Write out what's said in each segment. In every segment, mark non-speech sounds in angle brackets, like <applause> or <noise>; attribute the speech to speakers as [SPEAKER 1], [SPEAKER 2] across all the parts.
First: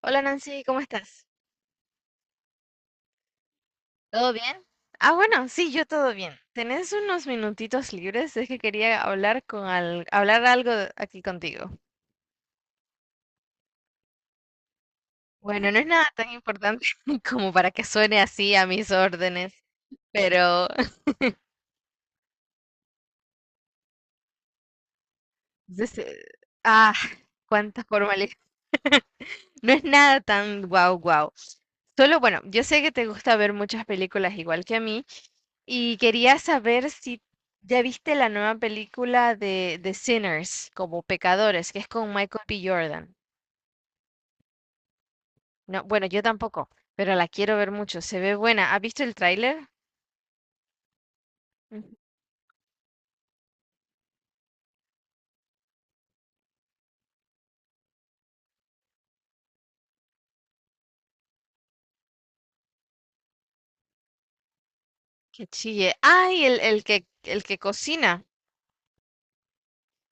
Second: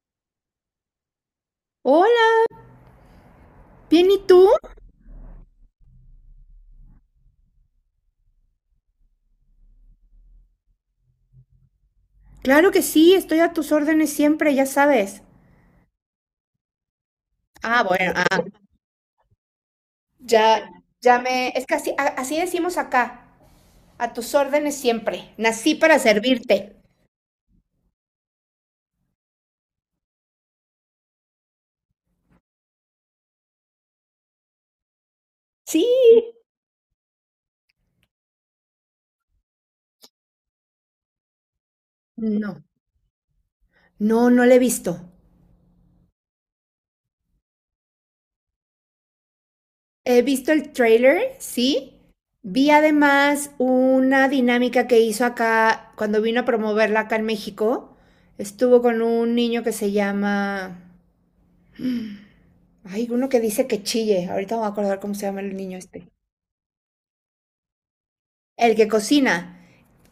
[SPEAKER 1] Hola Nancy, ¿cómo estás?
[SPEAKER 2] Hola, ¿bien y
[SPEAKER 1] ¿Todo
[SPEAKER 2] tú?
[SPEAKER 1] bien? Ah, bueno, sí, yo todo bien. ¿Tenés unos minutitos libres? Es que quería hablar con al- hablar algo de- aquí contigo.
[SPEAKER 2] Claro que sí, estoy a tus órdenes siempre, ya sabes.
[SPEAKER 1] Bueno, no es nada tan importante <laughs> como para
[SPEAKER 2] Ah,
[SPEAKER 1] que
[SPEAKER 2] bueno,
[SPEAKER 1] suene
[SPEAKER 2] ah,
[SPEAKER 1] así a mis órdenes, pero
[SPEAKER 2] ya,
[SPEAKER 1] <laughs>
[SPEAKER 2] ya me, es que así, así decimos acá, a tus órdenes siempre. Nací
[SPEAKER 1] des-
[SPEAKER 2] para
[SPEAKER 1] eh,
[SPEAKER 2] servirte.
[SPEAKER 1] ah, cuánta formalidad. No es nada tan guau guau, solo, bueno, yo sé que te gusta ver muchas películas igual que a mí
[SPEAKER 2] Sí.
[SPEAKER 1] y quería saber si ya viste la nueva película de Sinners, como Pecadores, que es con Michael B.
[SPEAKER 2] No,
[SPEAKER 1] Jordan.
[SPEAKER 2] no, no la he visto.
[SPEAKER 1] No, bueno, yo tampoco, pero la quiero ver mucho. Se ve buena. ¿Has visto el tráiler?
[SPEAKER 2] He visto el trailer, sí.
[SPEAKER 1] Ujú.
[SPEAKER 2] Vi además una dinámica que hizo acá cuando vino a promoverla acá en México. Estuvo con un niño que se llama... Hay uno que dice que chille. Ahorita me voy a acordar cómo se llama
[SPEAKER 1] Que
[SPEAKER 2] el niño
[SPEAKER 1] chille.
[SPEAKER 2] este.
[SPEAKER 1] Ay, el que cocina.
[SPEAKER 2] El que cocina.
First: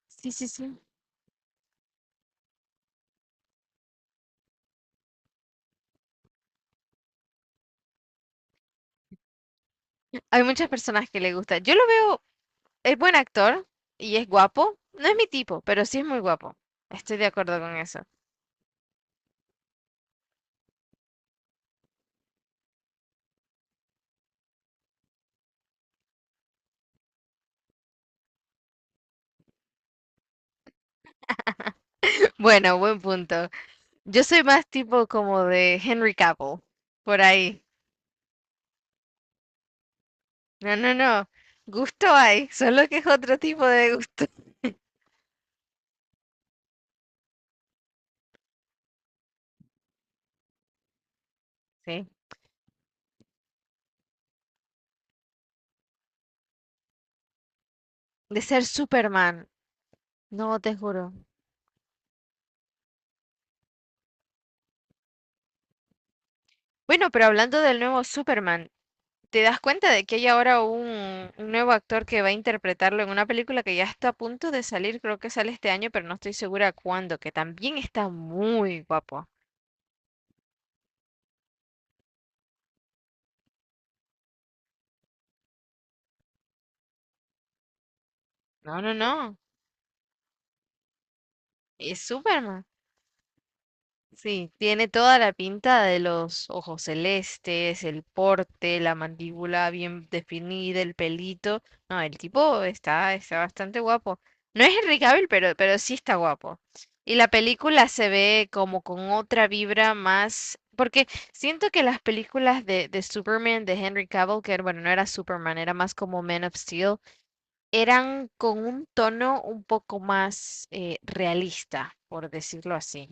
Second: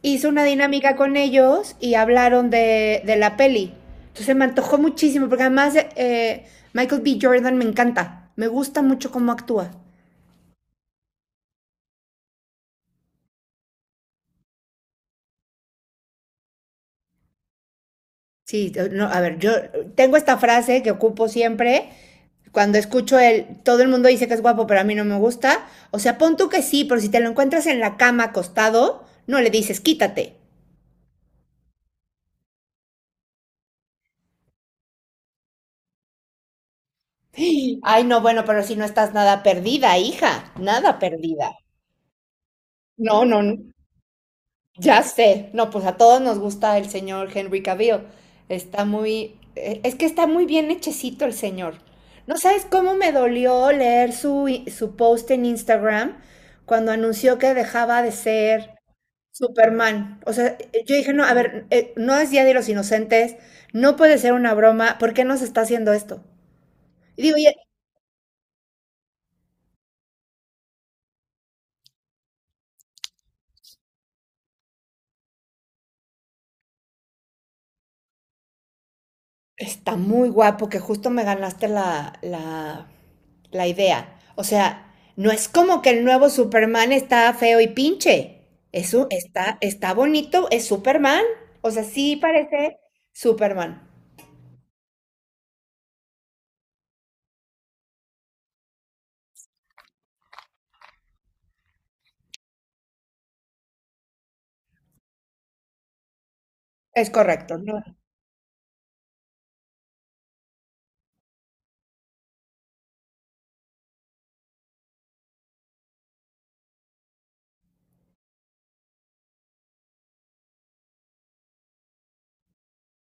[SPEAKER 2] Hizo
[SPEAKER 1] Sí,
[SPEAKER 2] una
[SPEAKER 1] sí, sí.
[SPEAKER 2] dinámica con ellos y hablaron de la peli. Entonces me antojó muchísimo, porque además Michael B. Jordan me encanta. Me gusta mucho cómo actúa.
[SPEAKER 1] Hay muchas personas que le gusta. Yo lo veo, es buen actor y es guapo. No es mi tipo, pero sí es muy guapo. Estoy de acuerdo con eso.
[SPEAKER 2] Sí, no, a ver, yo tengo esta frase que ocupo siempre. Cuando escucho todo el mundo dice que es guapo, pero a mí no me gusta. O sea, pon tú que sí, pero si te lo encuentras en la cama acostado, no le dices quítate.
[SPEAKER 1] <laughs> Bueno, buen punto. Yo soy más tipo como de Henry Cavill, por ahí.
[SPEAKER 2] Ay, no, bueno, pero si no estás nada perdida, hija,
[SPEAKER 1] No, no,
[SPEAKER 2] nada
[SPEAKER 1] no.
[SPEAKER 2] perdida.
[SPEAKER 1] Gusto hay, solo que es
[SPEAKER 2] No,
[SPEAKER 1] otro
[SPEAKER 2] no, no.
[SPEAKER 1] tipo de gusto.
[SPEAKER 2] Ya sé, no, pues a todos nos gusta el señor Henry Cavill. Es que está muy bien hechecito el señor.
[SPEAKER 1] Sí.
[SPEAKER 2] No sabes cómo me dolió leer su post en Instagram cuando anunció que dejaba de
[SPEAKER 1] De ser
[SPEAKER 2] ser
[SPEAKER 1] Superman,
[SPEAKER 2] Superman. O sea,
[SPEAKER 1] no te
[SPEAKER 2] yo
[SPEAKER 1] juro.
[SPEAKER 2] dije, no, a ver, no es Día de los Inocentes, no puede ser una broma, ¿por qué nos está haciendo esto?
[SPEAKER 1] Bueno,
[SPEAKER 2] Y
[SPEAKER 1] pero
[SPEAKER 2] digo, y,
[SPEAKER 1] hablando del nuevo Superman, ¿te das cuenta de que hay ahora un nuevo actor que va a interpretarlo en una película que ya está a punto de salir? Creo que sale este año, pero no estoy segura cuándo, que también está muy guapo.
[SPEAKER 2] Está muy guapo que justo me ganaste la, idea. O sea, no es como que el nuevo Superman está feo y pinche.
[SPEAKER 1] No, no,
[SPEAKER 2] Eso
[SPEAKER 1] no.
[SPEAKER 2] está bonito, es Superman. O sea,
[SPEAKER 1] Es
[SPEAKER 2] sí
[SPEAKER 1] Superman.
[SPEAKER 2] parece Superman.
[SPEAKER 1] Sí, tiene toda la pinta de los ojos celestes, el porte, la mandíbula bien definida, el pelito. No, el tipo está bastante guapo. No es Henry Cavill, pero sí está guapo.
[SPEAKER 2] Es
[SPEAKER 1] Y la
[SPEAKER 2] correcto, ¿no?
[SPEAKER 1] película se ve como con otra vibra más, porque siento que las películas de Superman, de Henry Cavill, que bueno, no era Superman, era más como Man of Steel, eran con un tono un poco más realista, por decirlo así.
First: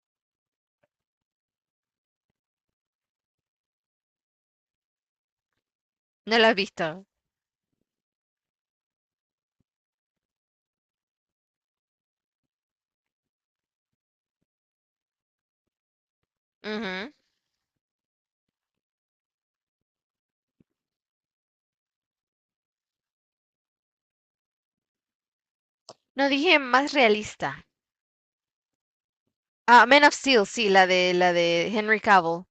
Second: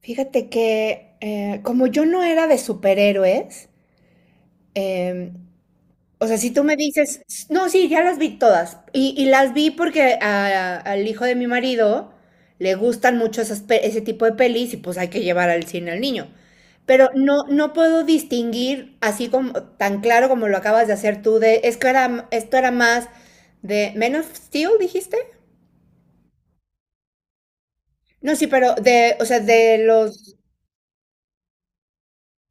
[SPEAKER 2] Fíjate que como yo no era de superhéroes, em, o sea,
[SPEAKER 1] ¿No lo
[SPEAKER 2] si
[SPEAKER 1] has
[SPEAKER 2] tú me
[SPEAKER 1] visto?
[SPEAKER 2] dices, no, sí, ya las vi todas. Y las vi porque al hijo de mi marido le gustan mucho esas ese tipo de pelis y pues hay que llevar al cine al niño. Pero
[SPEAKER 1] Ujú.
[SPEAKER 2] no, no puedo distinguir así como tan claro como lo acabas de hacer tú de, es que esto era más de Men of Steel, dijiste.
[SPEAKER 1] No dije más realista.
[SPEAKER 2] No, sí, pero de, o sea, de
[SPEAKER 1] Ah, Man of
[SPEAKER 2] los
[SPEAKER 1] Steel, sí, la de Henry Cavill.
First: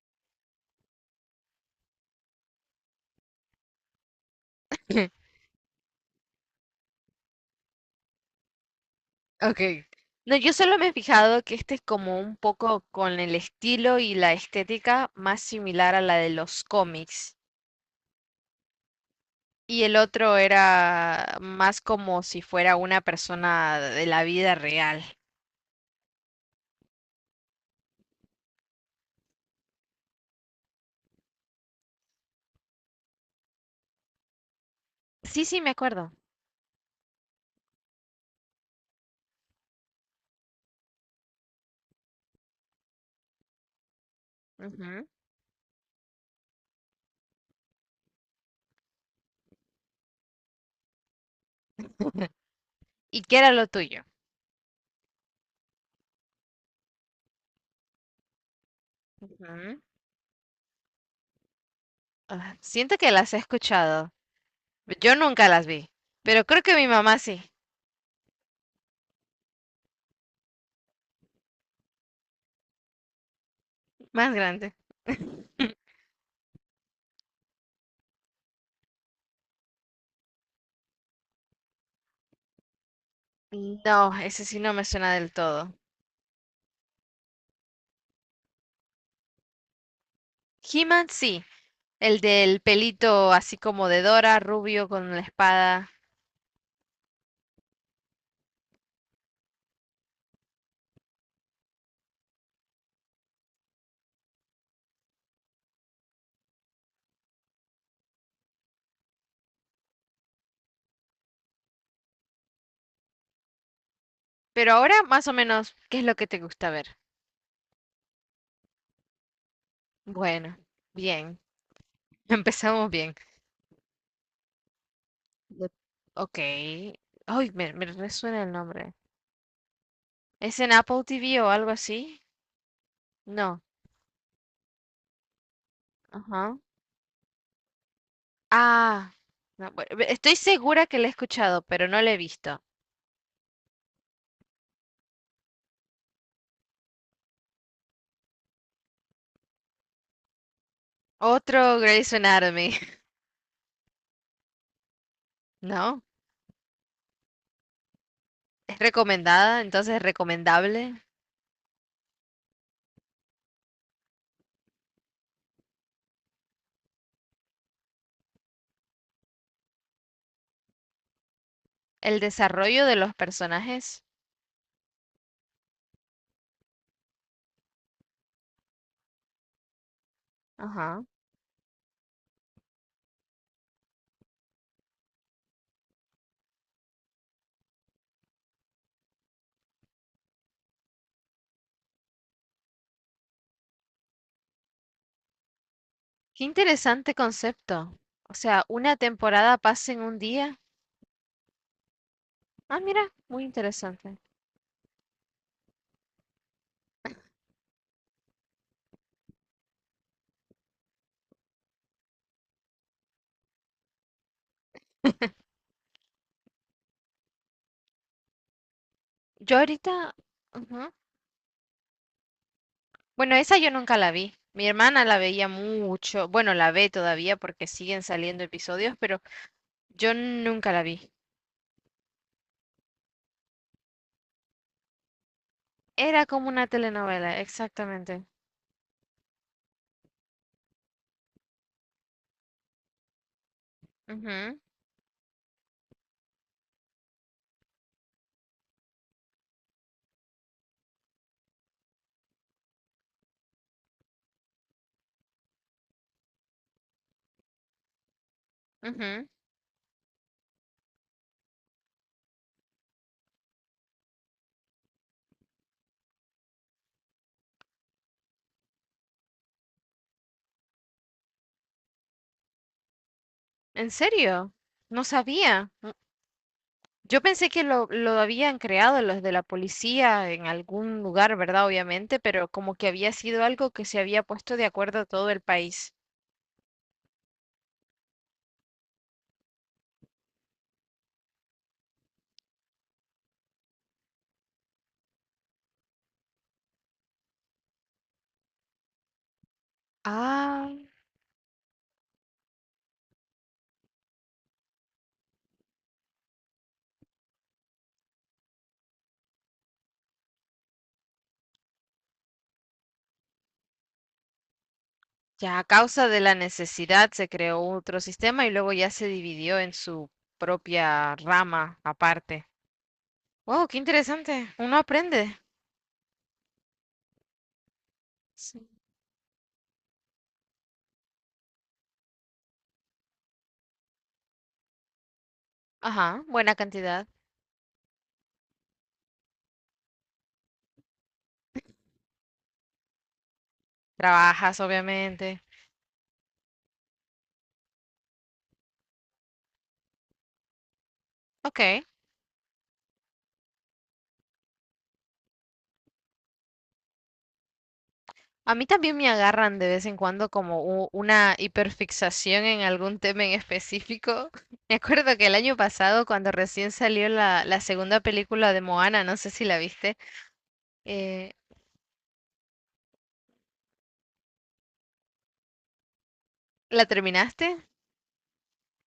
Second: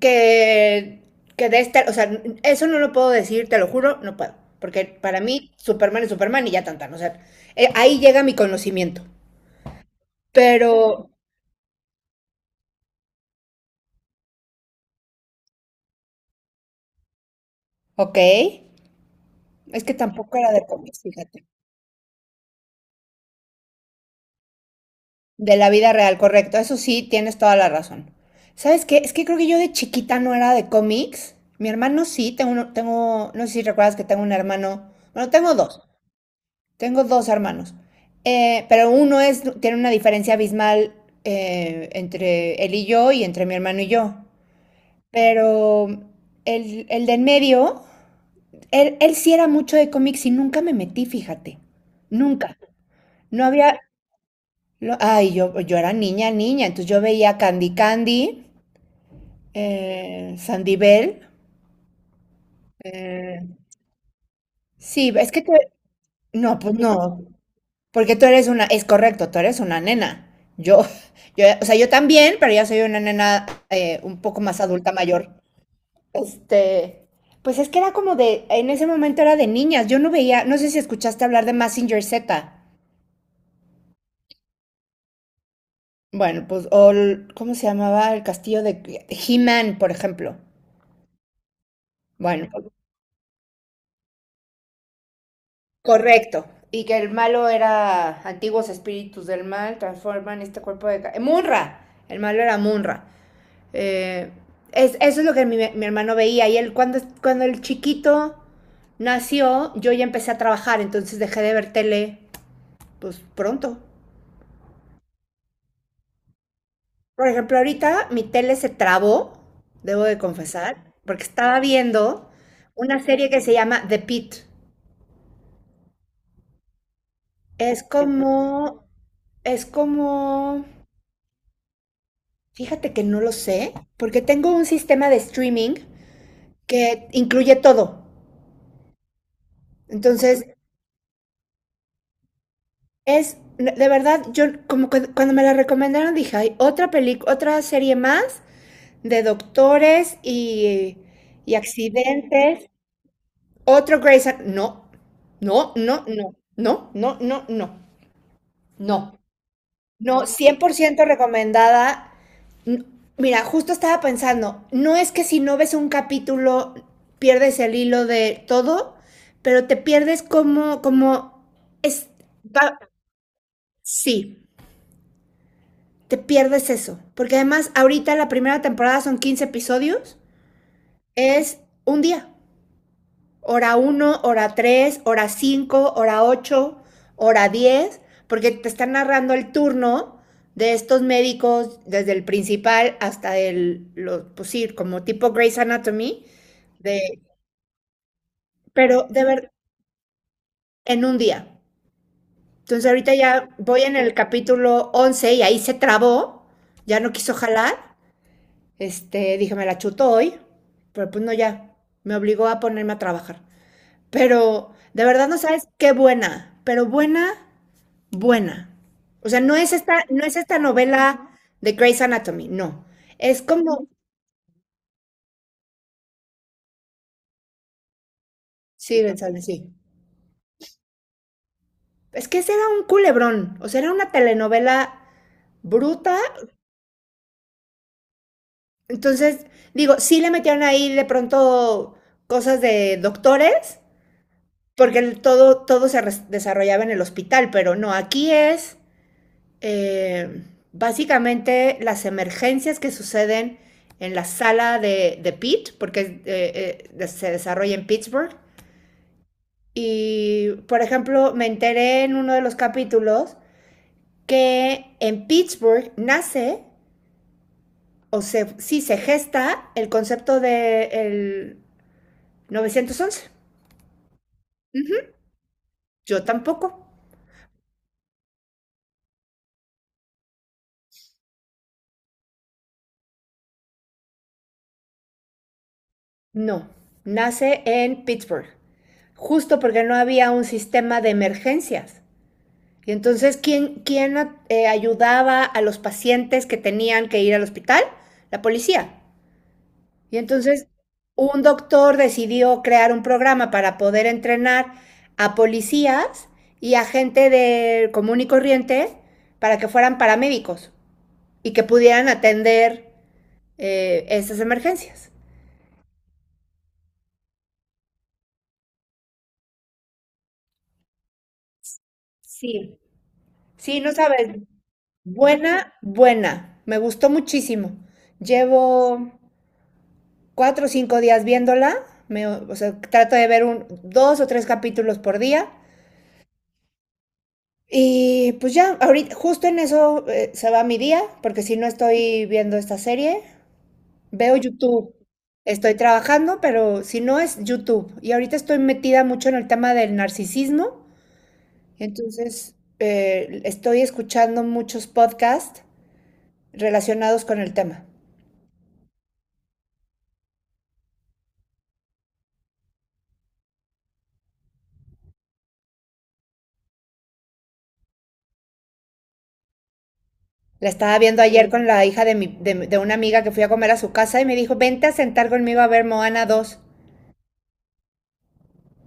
[SPEAKER 2] que, que de esta, o sea, eso no lo puedo decir, te lo juro, no puedo. Porque para
[SPEAKER 1] <laughs>
[SPEAKER 2] mí Superman es Superman y ya tan tan, o sea, ahí llega mi conocimiento.
[SPEAKER 1] Okay. No, yo
[SPEAKER 2] Pero,
[SPEAKER 1] solo me he fijado que este es como un poco con el estilo y la estética más similar a la de los cómics.
[SPEAKER 2] ok,
[SPEAKER 1] Y
[SPEAKER 2] es que
[SPEAKER 1] el otro
[SPEAKER 2] tampoco era de cómics,
[SPEAKER 1] era
[SPEAKER 2] fíjate.
[SPEAKER 1] más como si fuera una persona de la vida real.
[SPEAKER 2] De la vida real, correcto, eso sí, tienes toda la razón. ¿Sabes qué? Es que creo que yo de chiquita no era de cómics. Mi hermano sí, tengo, no sé si recuerdas que tengo un hermano, bueno,
[SPEAKER 1] Sí,
[SPEAKER 2] tengo
[SPEAKER 1] sí, me
[SPEAKER 2] dos.
[SPEAKER 1] acuerdo.
[SPEAKER 2] Tengo dos hermanos, pero tiene una diferencia abismal entre él y yo y entre mi hermano y yo.
[SPEAKER 1] Ujú.
[SPEAKER 2] Pero el de en medio, él sí era mucho de cómics y nunca me metí, fíjate. Nunca.
[SPEAKER 1] ¿Y qué
[SPEAKER 2] No
[SPEAKER 1] era lo
[SPEAKER 2] había...
[SPEAKER 1] tuyo?
[SPEAKER 2] Ay, yo era niña, niña, entonces yo veía Candy Candy,
[SPEAKER 1] Ujú.
[SPEAKER 2] Sandy Bell.
[SPEAKER 1] Ah, siento que las he
[SPEAKER 2] eh,
[SPEAKER 1] escuchado.
[SPEAKER 2] sí,
[SPEAKER 1] Yo
[SPEAKER 2] es que...
[SPEAKER 1] nunca las
[SPEAKER 2] te-
[SPEAKER 1] vi, pero
[SPEAKER 2] no,
[SPEAKER 1] creo que
[SPEAKER 2] pues
[SPEAKER 1] mi mamá
[SPEAKER 2] no.
[SPEAKER 1] sí,
[SPEAKER 2] Porque tú eres una, es correcto, tú eres una nena. Yo, yo, o sea, yo también, pero ya soy una nena un
[SPEAKER 1] más
[SPEAKER 2] poco más
[SPEAKER 1] grande.
[SPEAKER 2] adulta mayor. Este, pues es que era como de, en ese momento era de niñas. Yo no veía, no sé si escuchaste hablar de Mazinger Z.
[SPEAKER 1] No, ese sí no me suena del todo.
[SPEAKER 2] Bueno, pues, ¿cómo se llamaba el castillo de He-Man, por ejemplo?
[SPEAKER 1] He-Man sí, el
[SPEAKER 2] Bueno,
[SPEAKER 1] del pelito así como de Dora, rubio con la espada.
[SPEAKER 2] correcto. Y que el malo era antiguos espíritus del mal, transforman este cuerpo de... Munra. El malo era Munra. Eh, Eso es lo que mi hermano veía. Y él, cuando el chiquito nació, yo ya empecé a trabajar, entonces dejé de ver tele, pues pronto.
[SPEAKER 1] Pero ahora más o menos, ¿qué es lo que te gusta ver?
[SPEAKER 2] Por ejemplo, ahorita mi tele se trabó, debo de
[SPEAKER 1] Bueno,
[SPEAKER 2] confesar, porque
[SPEAKER 1] bien,
[SPEAKER 2] estaba
[SPEAKER 1] <laughs>
[SPEAKER 2] viendo
[SPEAKER 1] empezamos
[SPEAKER 2] una
[SPEAKER 1] bien.
[SPEAKER 2] serie que se llama The Pit.
[SPEAKER 1] De- Ok. Ay, me,
[SPEAKER 2] Es
[SPEAKER 1] me resuena el
[SPEAKER 2] como,
[SPEAKER 1] nombre.
[SPEAKER 2] es
[SPEAKER 1] ¿Es
[SPEAKER 2] como,
[SPEAKER 1] en Apple TV o algo así?
[SPEAKER 2] Fíjate que no lo
[SPEAKER 1] No.
[SPEAKER 2] sé, porque tengo un sistema de streaming
[SPEAKER 1] Ajá.
[SPEAKER 2] que incluye todo.
[SPEAKER 1] Ah, no, estoy
[SPEAKER 2] Entonces,
[SPEAKER 1] segura que lo he escuchado, pero no lo he visto.
[SPEAKER 2] De verdad, yo como que cuando me la recomendaron dije, hay otra película, otra serie más de doctores y
[SPEAKER 1] Otro Grey's
[SPEAKER 2] accidentes,
[SPEAKER 1] Anatomy, <laughs>
[SPEAKER 2] otro Grey's No, no,
[SPEAKER 1] ¿no?
[SPEAKER 2] no, no, no, no, no, no,
[SPEAKER 1] ¿Es
[SPEAKER 2] no,
[SPEAKER 1] recomendada? Entonces,
[SPEAKER 2] no, cien por
[SPEAKER 1] ¿recomendable?
[SPEAKER 2] ciento recomendada. N- Mira, justo estaba pensando, no es que si no ves un capítulo pierdes el hilo de todo, pero te pierdes como, es,
[SPEAKER 1] El
[SPEAKER 2] va-
[SPEAKER 1] desarrollo de los personajes.
[SPEAKER 2] sí. Te pierdes eso. Porque además, ahorita la primera temporada son 15 episodios,
[SPEAKER 1] Ajá.
[SPEAKER 2] es un día. Hora uno, hora 3, hora 5, hora 8, hora 10, porque te están narrando el turno de estos médicos, desde el principal hasta el, lo pues sí, como tipo Grey's Anatomy,
[SPEAKER 1] Qué
[SPEAKER 2] de,
[SPEAKER 1] interesante concepto. O sea, una
[SPEAKER 2] pero de ver
[SPEAKER 1] temporada pasa en un día.
[SPEAKER 2] en un día.
[SPEAKER 1] Ah,
[SPEAKER 2] Entonces
[SPEAKER 1] mira,
[SPEAKER 2] ahorita
[SPEAKER 1] muy
[SPEAKER 2] ya voy en el
[SPEAKER 1] interesante.
[SPEAKER 2] capítulo 11 y ahí se trabó, ya no quiso jalar. Este, dije, me la chuto hoy, pero pues no, ya, me obligó a ponerme a trabajar. Pero de verdad no sabes qué buena, pero buena, buena. O sea, no
[SPEAKER 1] Yo
[SPEAKER 2] es esta,
[SPEAKER 1] ahorita,
[SPEAKER 2] no es esta
[SPEAKER 1] ujú.
[SPEAKER 2] novela de Grey's Anatomy, no.
[SPEAKER 1] Bueno,
[SPEAKER 2] Es
[SPEAKER 1] esa yo
[SPEAKER 2] como,
[SPEAKER 1] nunca la vi. Mi hermana la veía mucho. Bueno, la ve todavía porque siguen saliendo episodios,
[SPEAKER 2] sí,
[SPEAKER 1] pero
[SPEAKER 2] González, sí.
[SPEAKER 1] yo nunca la vi.
[SPEAKER 2] Es que ese era un culebrón, o sea, era una telenovela bruta.
[SPEAKER 1] Era como una telenovela, exactamente.
[SPEAKER 2] Entonces, digo, sí le metieron ahí de pronto cosas de doctores,
[SPEAKER 1] Ujú,
[SPEAKER 2] porque todo se desarrollaba en el hospital, pero no, aquí es eh, básicamente las emergencias que suceden en la sala de Pitt, porque se desarrolla en Pittsburgh.
[SPEAKER 1] ujú.
[SPEAKER 2] Y, por ejemplo, me enteré en uno de los capítulos que en Pittsburgh nace, o se, sí, se gesta el concepto del de 911.
[SPEAKER 1] ¿En serio? No sabía.
[SPEAKER 2] Yo tampoco.
[SPEAKER 1] Yo pensé que lo habían creado los de la policía en algún lugar, ¿verdad? Obviamente, pero como que había sido algo que se había puesto de acuerdo a todo el país.
[SPEAKER 2] No, nace en Pittsburgh, justo porque no había un sistema de emergencias. Y entonces, ¿quién ayudaba a los pacientes que tenían que ir al hospital? La policía. Y
[SPEAKER 1] Ah,
[SPEAKER 2] entonces, un doctor decidió crear un programa para poder entrenar a policías y a gente de común y corriente para que fueran paramédicos y que pudieran atender esas emergencias.
[SPEAKER 1] ya a causa de la necesidad se creó otro sistema y luego ya se dividió en su propia rama aparte.
[SPEAKER 2] Sí.
[SPEAKER 1] Wow, qué
[SPEAKER 2] Sí, no sabes.
[SPEAKER 1] interesante. Uno aprende.
[SPEAKER 2] Buena, buena. Me gustó muchísimo.
[SPEAKER 1] Sí.
[SPEAKER 2] Llevo 4 o 5 días viéndola. Me, o sea, trato de ver un, dos o tres capítulos por día.
[SPEAKER 1] Ajá, buena cantidad.
[SPEAKER 2] Y pues ya, ahorita, justo en eso se va mi día, porque si no estoy viendo esta serie, veo
[SPEAKER 1] Trabajas,
[SPEAKER 2] YouTube.
[SPEAKER 1] obviamente.
[SPEAKER 2] Estoy trabajando, pero si no es YouTube. Y ahorita estoy metida mucho en el tema del narcisismo.
[SPEAKER 1] Ok.
[SPEAKER 2] Entonces, estoy escuchando muchos podcasts relacionados con el tema.
[SPEAKER 1] A mí también me agarran de vez en cuando como una hiperfixación en algún tema en específico. <laughs> Me acuerdo que el año pasado, cuando recién salió la segunda película de Moana, no sé si la viste,
[SPEAKER 2] La estaba viendo
[SPEAKER 1] eh,
[SPEAKER 2] ayer con la hija de una amiga que fui a comer a su casa y me dijo, vente a sentar conmigo a ver Moana 2
[SPEAKER 1] ¿la terminaste?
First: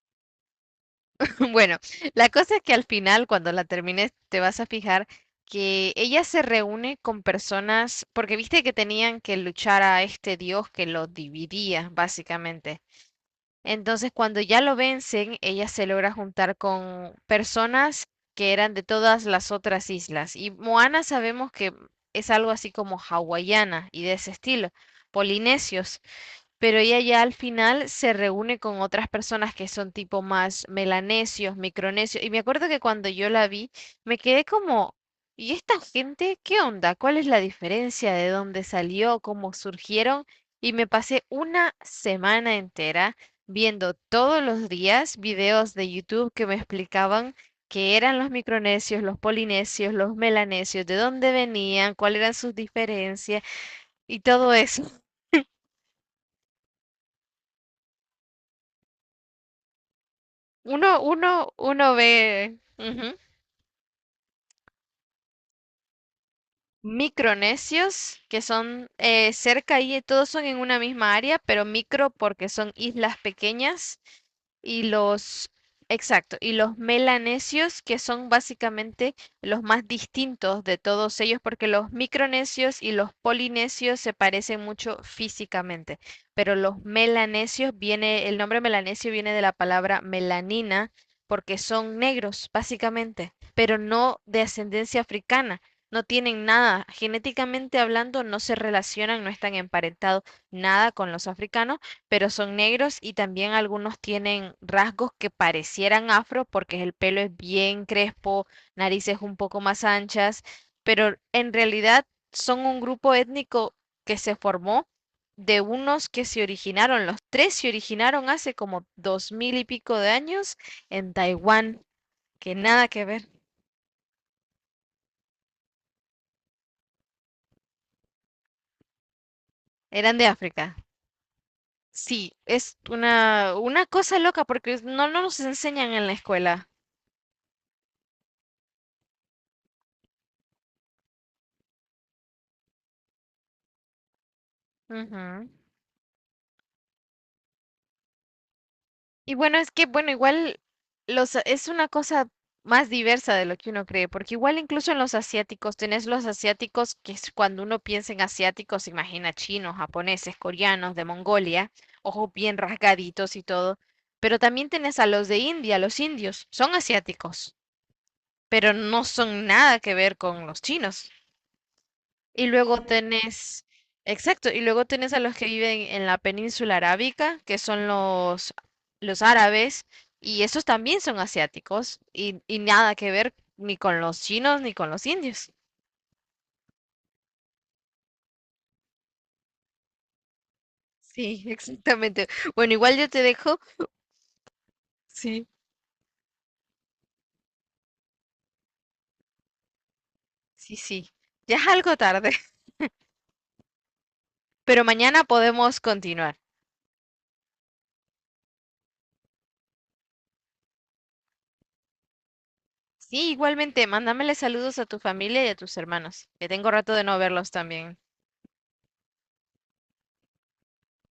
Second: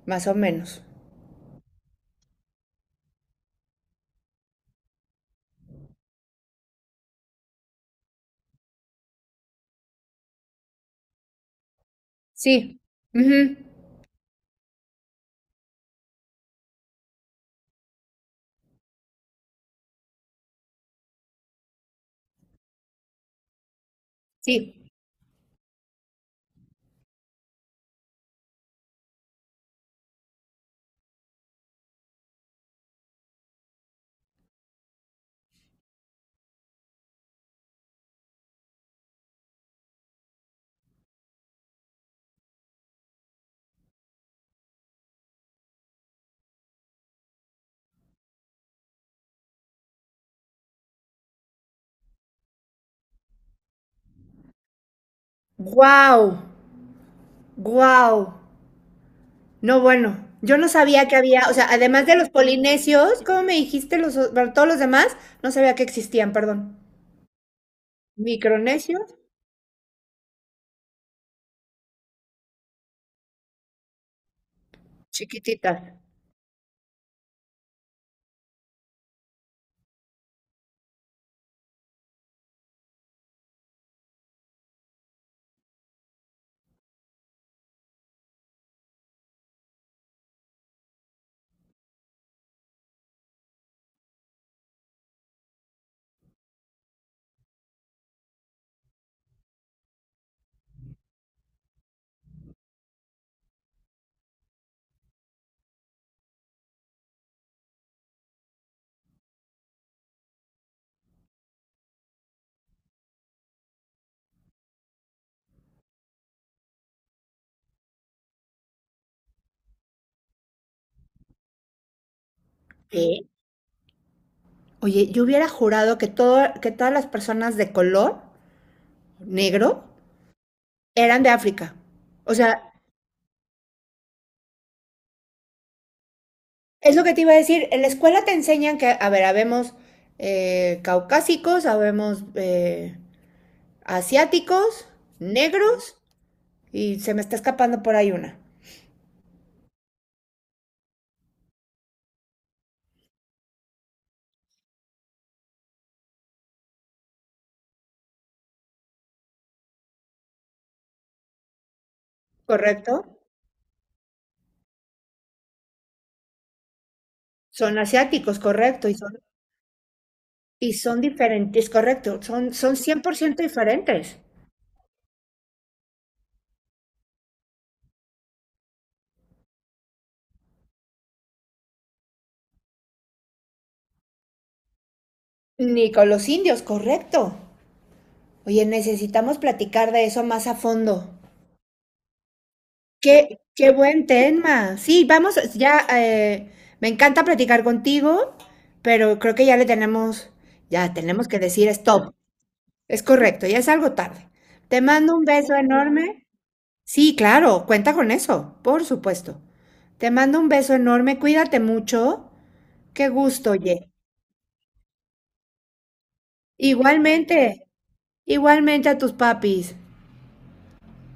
[SPEAKER 2] más o menos.
[SPEAKER 1] <laughs> Bueno, la cosa es que al final, cuando la termines, te vas a fijar que ella se reúne con personas, porque viste que tenían que luchar a este dios que los dividía,
[SPEAKER 2] Sí,
[SPEAKER 1] básicamente.
[SPEAKER 2] Ujú,
[SPEAKER 1] Entonces, cuando ya lo vencen, ella se logra juntar con personas que eran de todas las otras islas. Y Moana sabemos que es algo así como hawaiana y de ese estilo,
[SPEAKER 2] sí.
[SPEAKER 1] polinesios. Pero ella ya al final se reúne con otras personas que son tipo más melanesios, micronesios. Y me acuerdo que cuando yo la vi, me quedé como, ¿y esta gente qué onda? ¿Cuál es la diferencia? ¿De dónde salió? ¿Cómo surgieron? Y me pasé una semana entera viendo todos los días videos de YouTube que me explicaban qué eran los micronesios, los polinesios, los melanesios, de dónde venían, cuáles eran sus diferencias y todo eso.
[SPEAKER 2] Wow, wow. No, bueno, yo no
[SPEAKER 1] Uno,
[SPEAKER 2] sabía que
[SPEAKER 1] uno,
[SPEAKER 2] había, o sea,
[SPEAKER 1] uno
[SPEAKER 2] además de los
[SPEAKER 1] ve ujú,
[SPEAKER 2] polinesios, ¿cómo me dijiste bueno, todos los demás? No sabía que existían, perdón.
[SPEAKER 1] micronesios, que son
[SPEAKER 2] Micronesios,
[SPEAKER 1] cerca y todos son en una misma área, pero micro porque son islas pequeñas y los,
[SPEAKER 2] chiquititas.
[SPEAKER 1] exacto, y los melanesios, que son básicamente los más distintos de todos ellos, porque los micronesios y los polinesios se parecen mucho físicamente, pero los melanesios viene, el nombre melanesio viene de la palabra melanina, porque son negros, básicamente, pero no de ascendencia africana. No tienen nada, genéticamente hablando, no se relacionan, no están emparentados nada con los africanos pero son negros y también algunos tienen rasgos que parecieran afro porque el pelo es bien crespo, narices un poco más anchas, pero en realidad son un grupo étnico que se formó de unos que se originaron, los tres se originaron hace como 2000 y pico de años en Taiwán, que nada que
[SPEAKER 2] ¿Qué?
[SPEAKER 1] ver,
[SPEAKER 2] Oye, yo hubiera jurado que todas las personas de color negro
[SPEAKER 1] eran de África.
[SPEAKER 2] eran de África.
[SPEAKER 1] Sí,
[SPEAKER 2] O sea,
[SPEAKER 1] es una cosa loca porque no nos enseñan en la escuela.
[SPEAKER 2] es lo que te iba a decir, en la escuela te enseñan que, a ver, habemos caucásicos, habemos asiáticos,
[SPEAKER 1] Ujú.
[SPEAKER 2] negros, y se me está escapando por ahí una,
[SPEAKER 1] Y bueno, es que, bueno, igual los, es una cosa más diversa de lo que uno cree, porque igual incluso en los asiáticos, tenés los asiáticos, que es cuando uno piensa en asiáticos, se imagina chinos, japoneses, coreanos, de Mongolia, ojos bien
[SPEAKER 2] ¿correcto?
[SPEAKER 1] rasgaditos y todo, pero también tenés a los de India, los indios, son asiáticos,
[SPEAKER 2] Son asiáticos,
[SPEAKER 1] pero
[SPEAKER 2] correcto, y
[SPEAKER 1] no
[SPEAKER 2] son,
[SPEAKER 1] son nada que ver con los
[SPEAKER 2] y son
[SPEAKER 1] chinos.
[SPEAKER 2] diferentes, correcto,
[SPEAKER 1] Y
[SPEAKER 2] son
[SPEAKER 1] luego
[SPEAKER 2] 100%
[SPEAKER 1] tenés,
[SPEAKER 2] diferentes.
[SPEAKER 1] exacto, y luego tenés a los que viven en la península arábica, que son los árabes, y esos también son asiáticos, y nada que ver ni con los chinos ni con los indios.
[SPEAKER 2] Ni con los indios, correcto. Oye, necesitamos platicar de eso más a fondo.
[SPEAKER 1] Sí, <laughs> exactamente. Bueno, igual yo te
[SPEAKER 2] Qué,
[SPEAKER 1] dejo.
[SPEAKER 2] qué buen tema. Sí, vamos,
[SPEAKER 1] Sí,
[SPEAKER 2] ya me encanta platicar contigo, pero creo que
[SPEAKER 1] sí,
[SPEAKER 2] ya
[SPEAKER 1] sí.
[SPEAKER 2] tenemos que
[SPEAKER 1] Ya es
[SPEAKER 2] decir
[SPEAKER 1] algo
[SPEAKER 2] stop.
[SPEAKER 1] tarde, <laughs>
[SPEAKER 2] Es correcto, ya es algo tarde. Te
[SPEAKER 1] pero
[SPEAKER 2] mando
[SPEAKER 1] mañana
[SPEAKER 2] un beso
[SPEAKER 1] podemos
[SPEAKER 2] enorme.
[SPEAKER 1] continuar.
[SPEAKER 2] Sí, claro, cuenta con eso, por supuesto. Te mando un beso enorme, cuídate mucho. Qué
[SPEAKER 1] Sí,
[SPEAKER 2] gusto,
[SPEAKER 1] igualmente,
[SPEAKER 2] oye.
[SPEAKER 1] mándamele saludos a tu familia y a tus hermanos, que tengo rato de no verlos
[SPEAKER 2] Igualmente,
[SPEAKER 1] también.
[SPEAKER 2] igualmente a tus papis.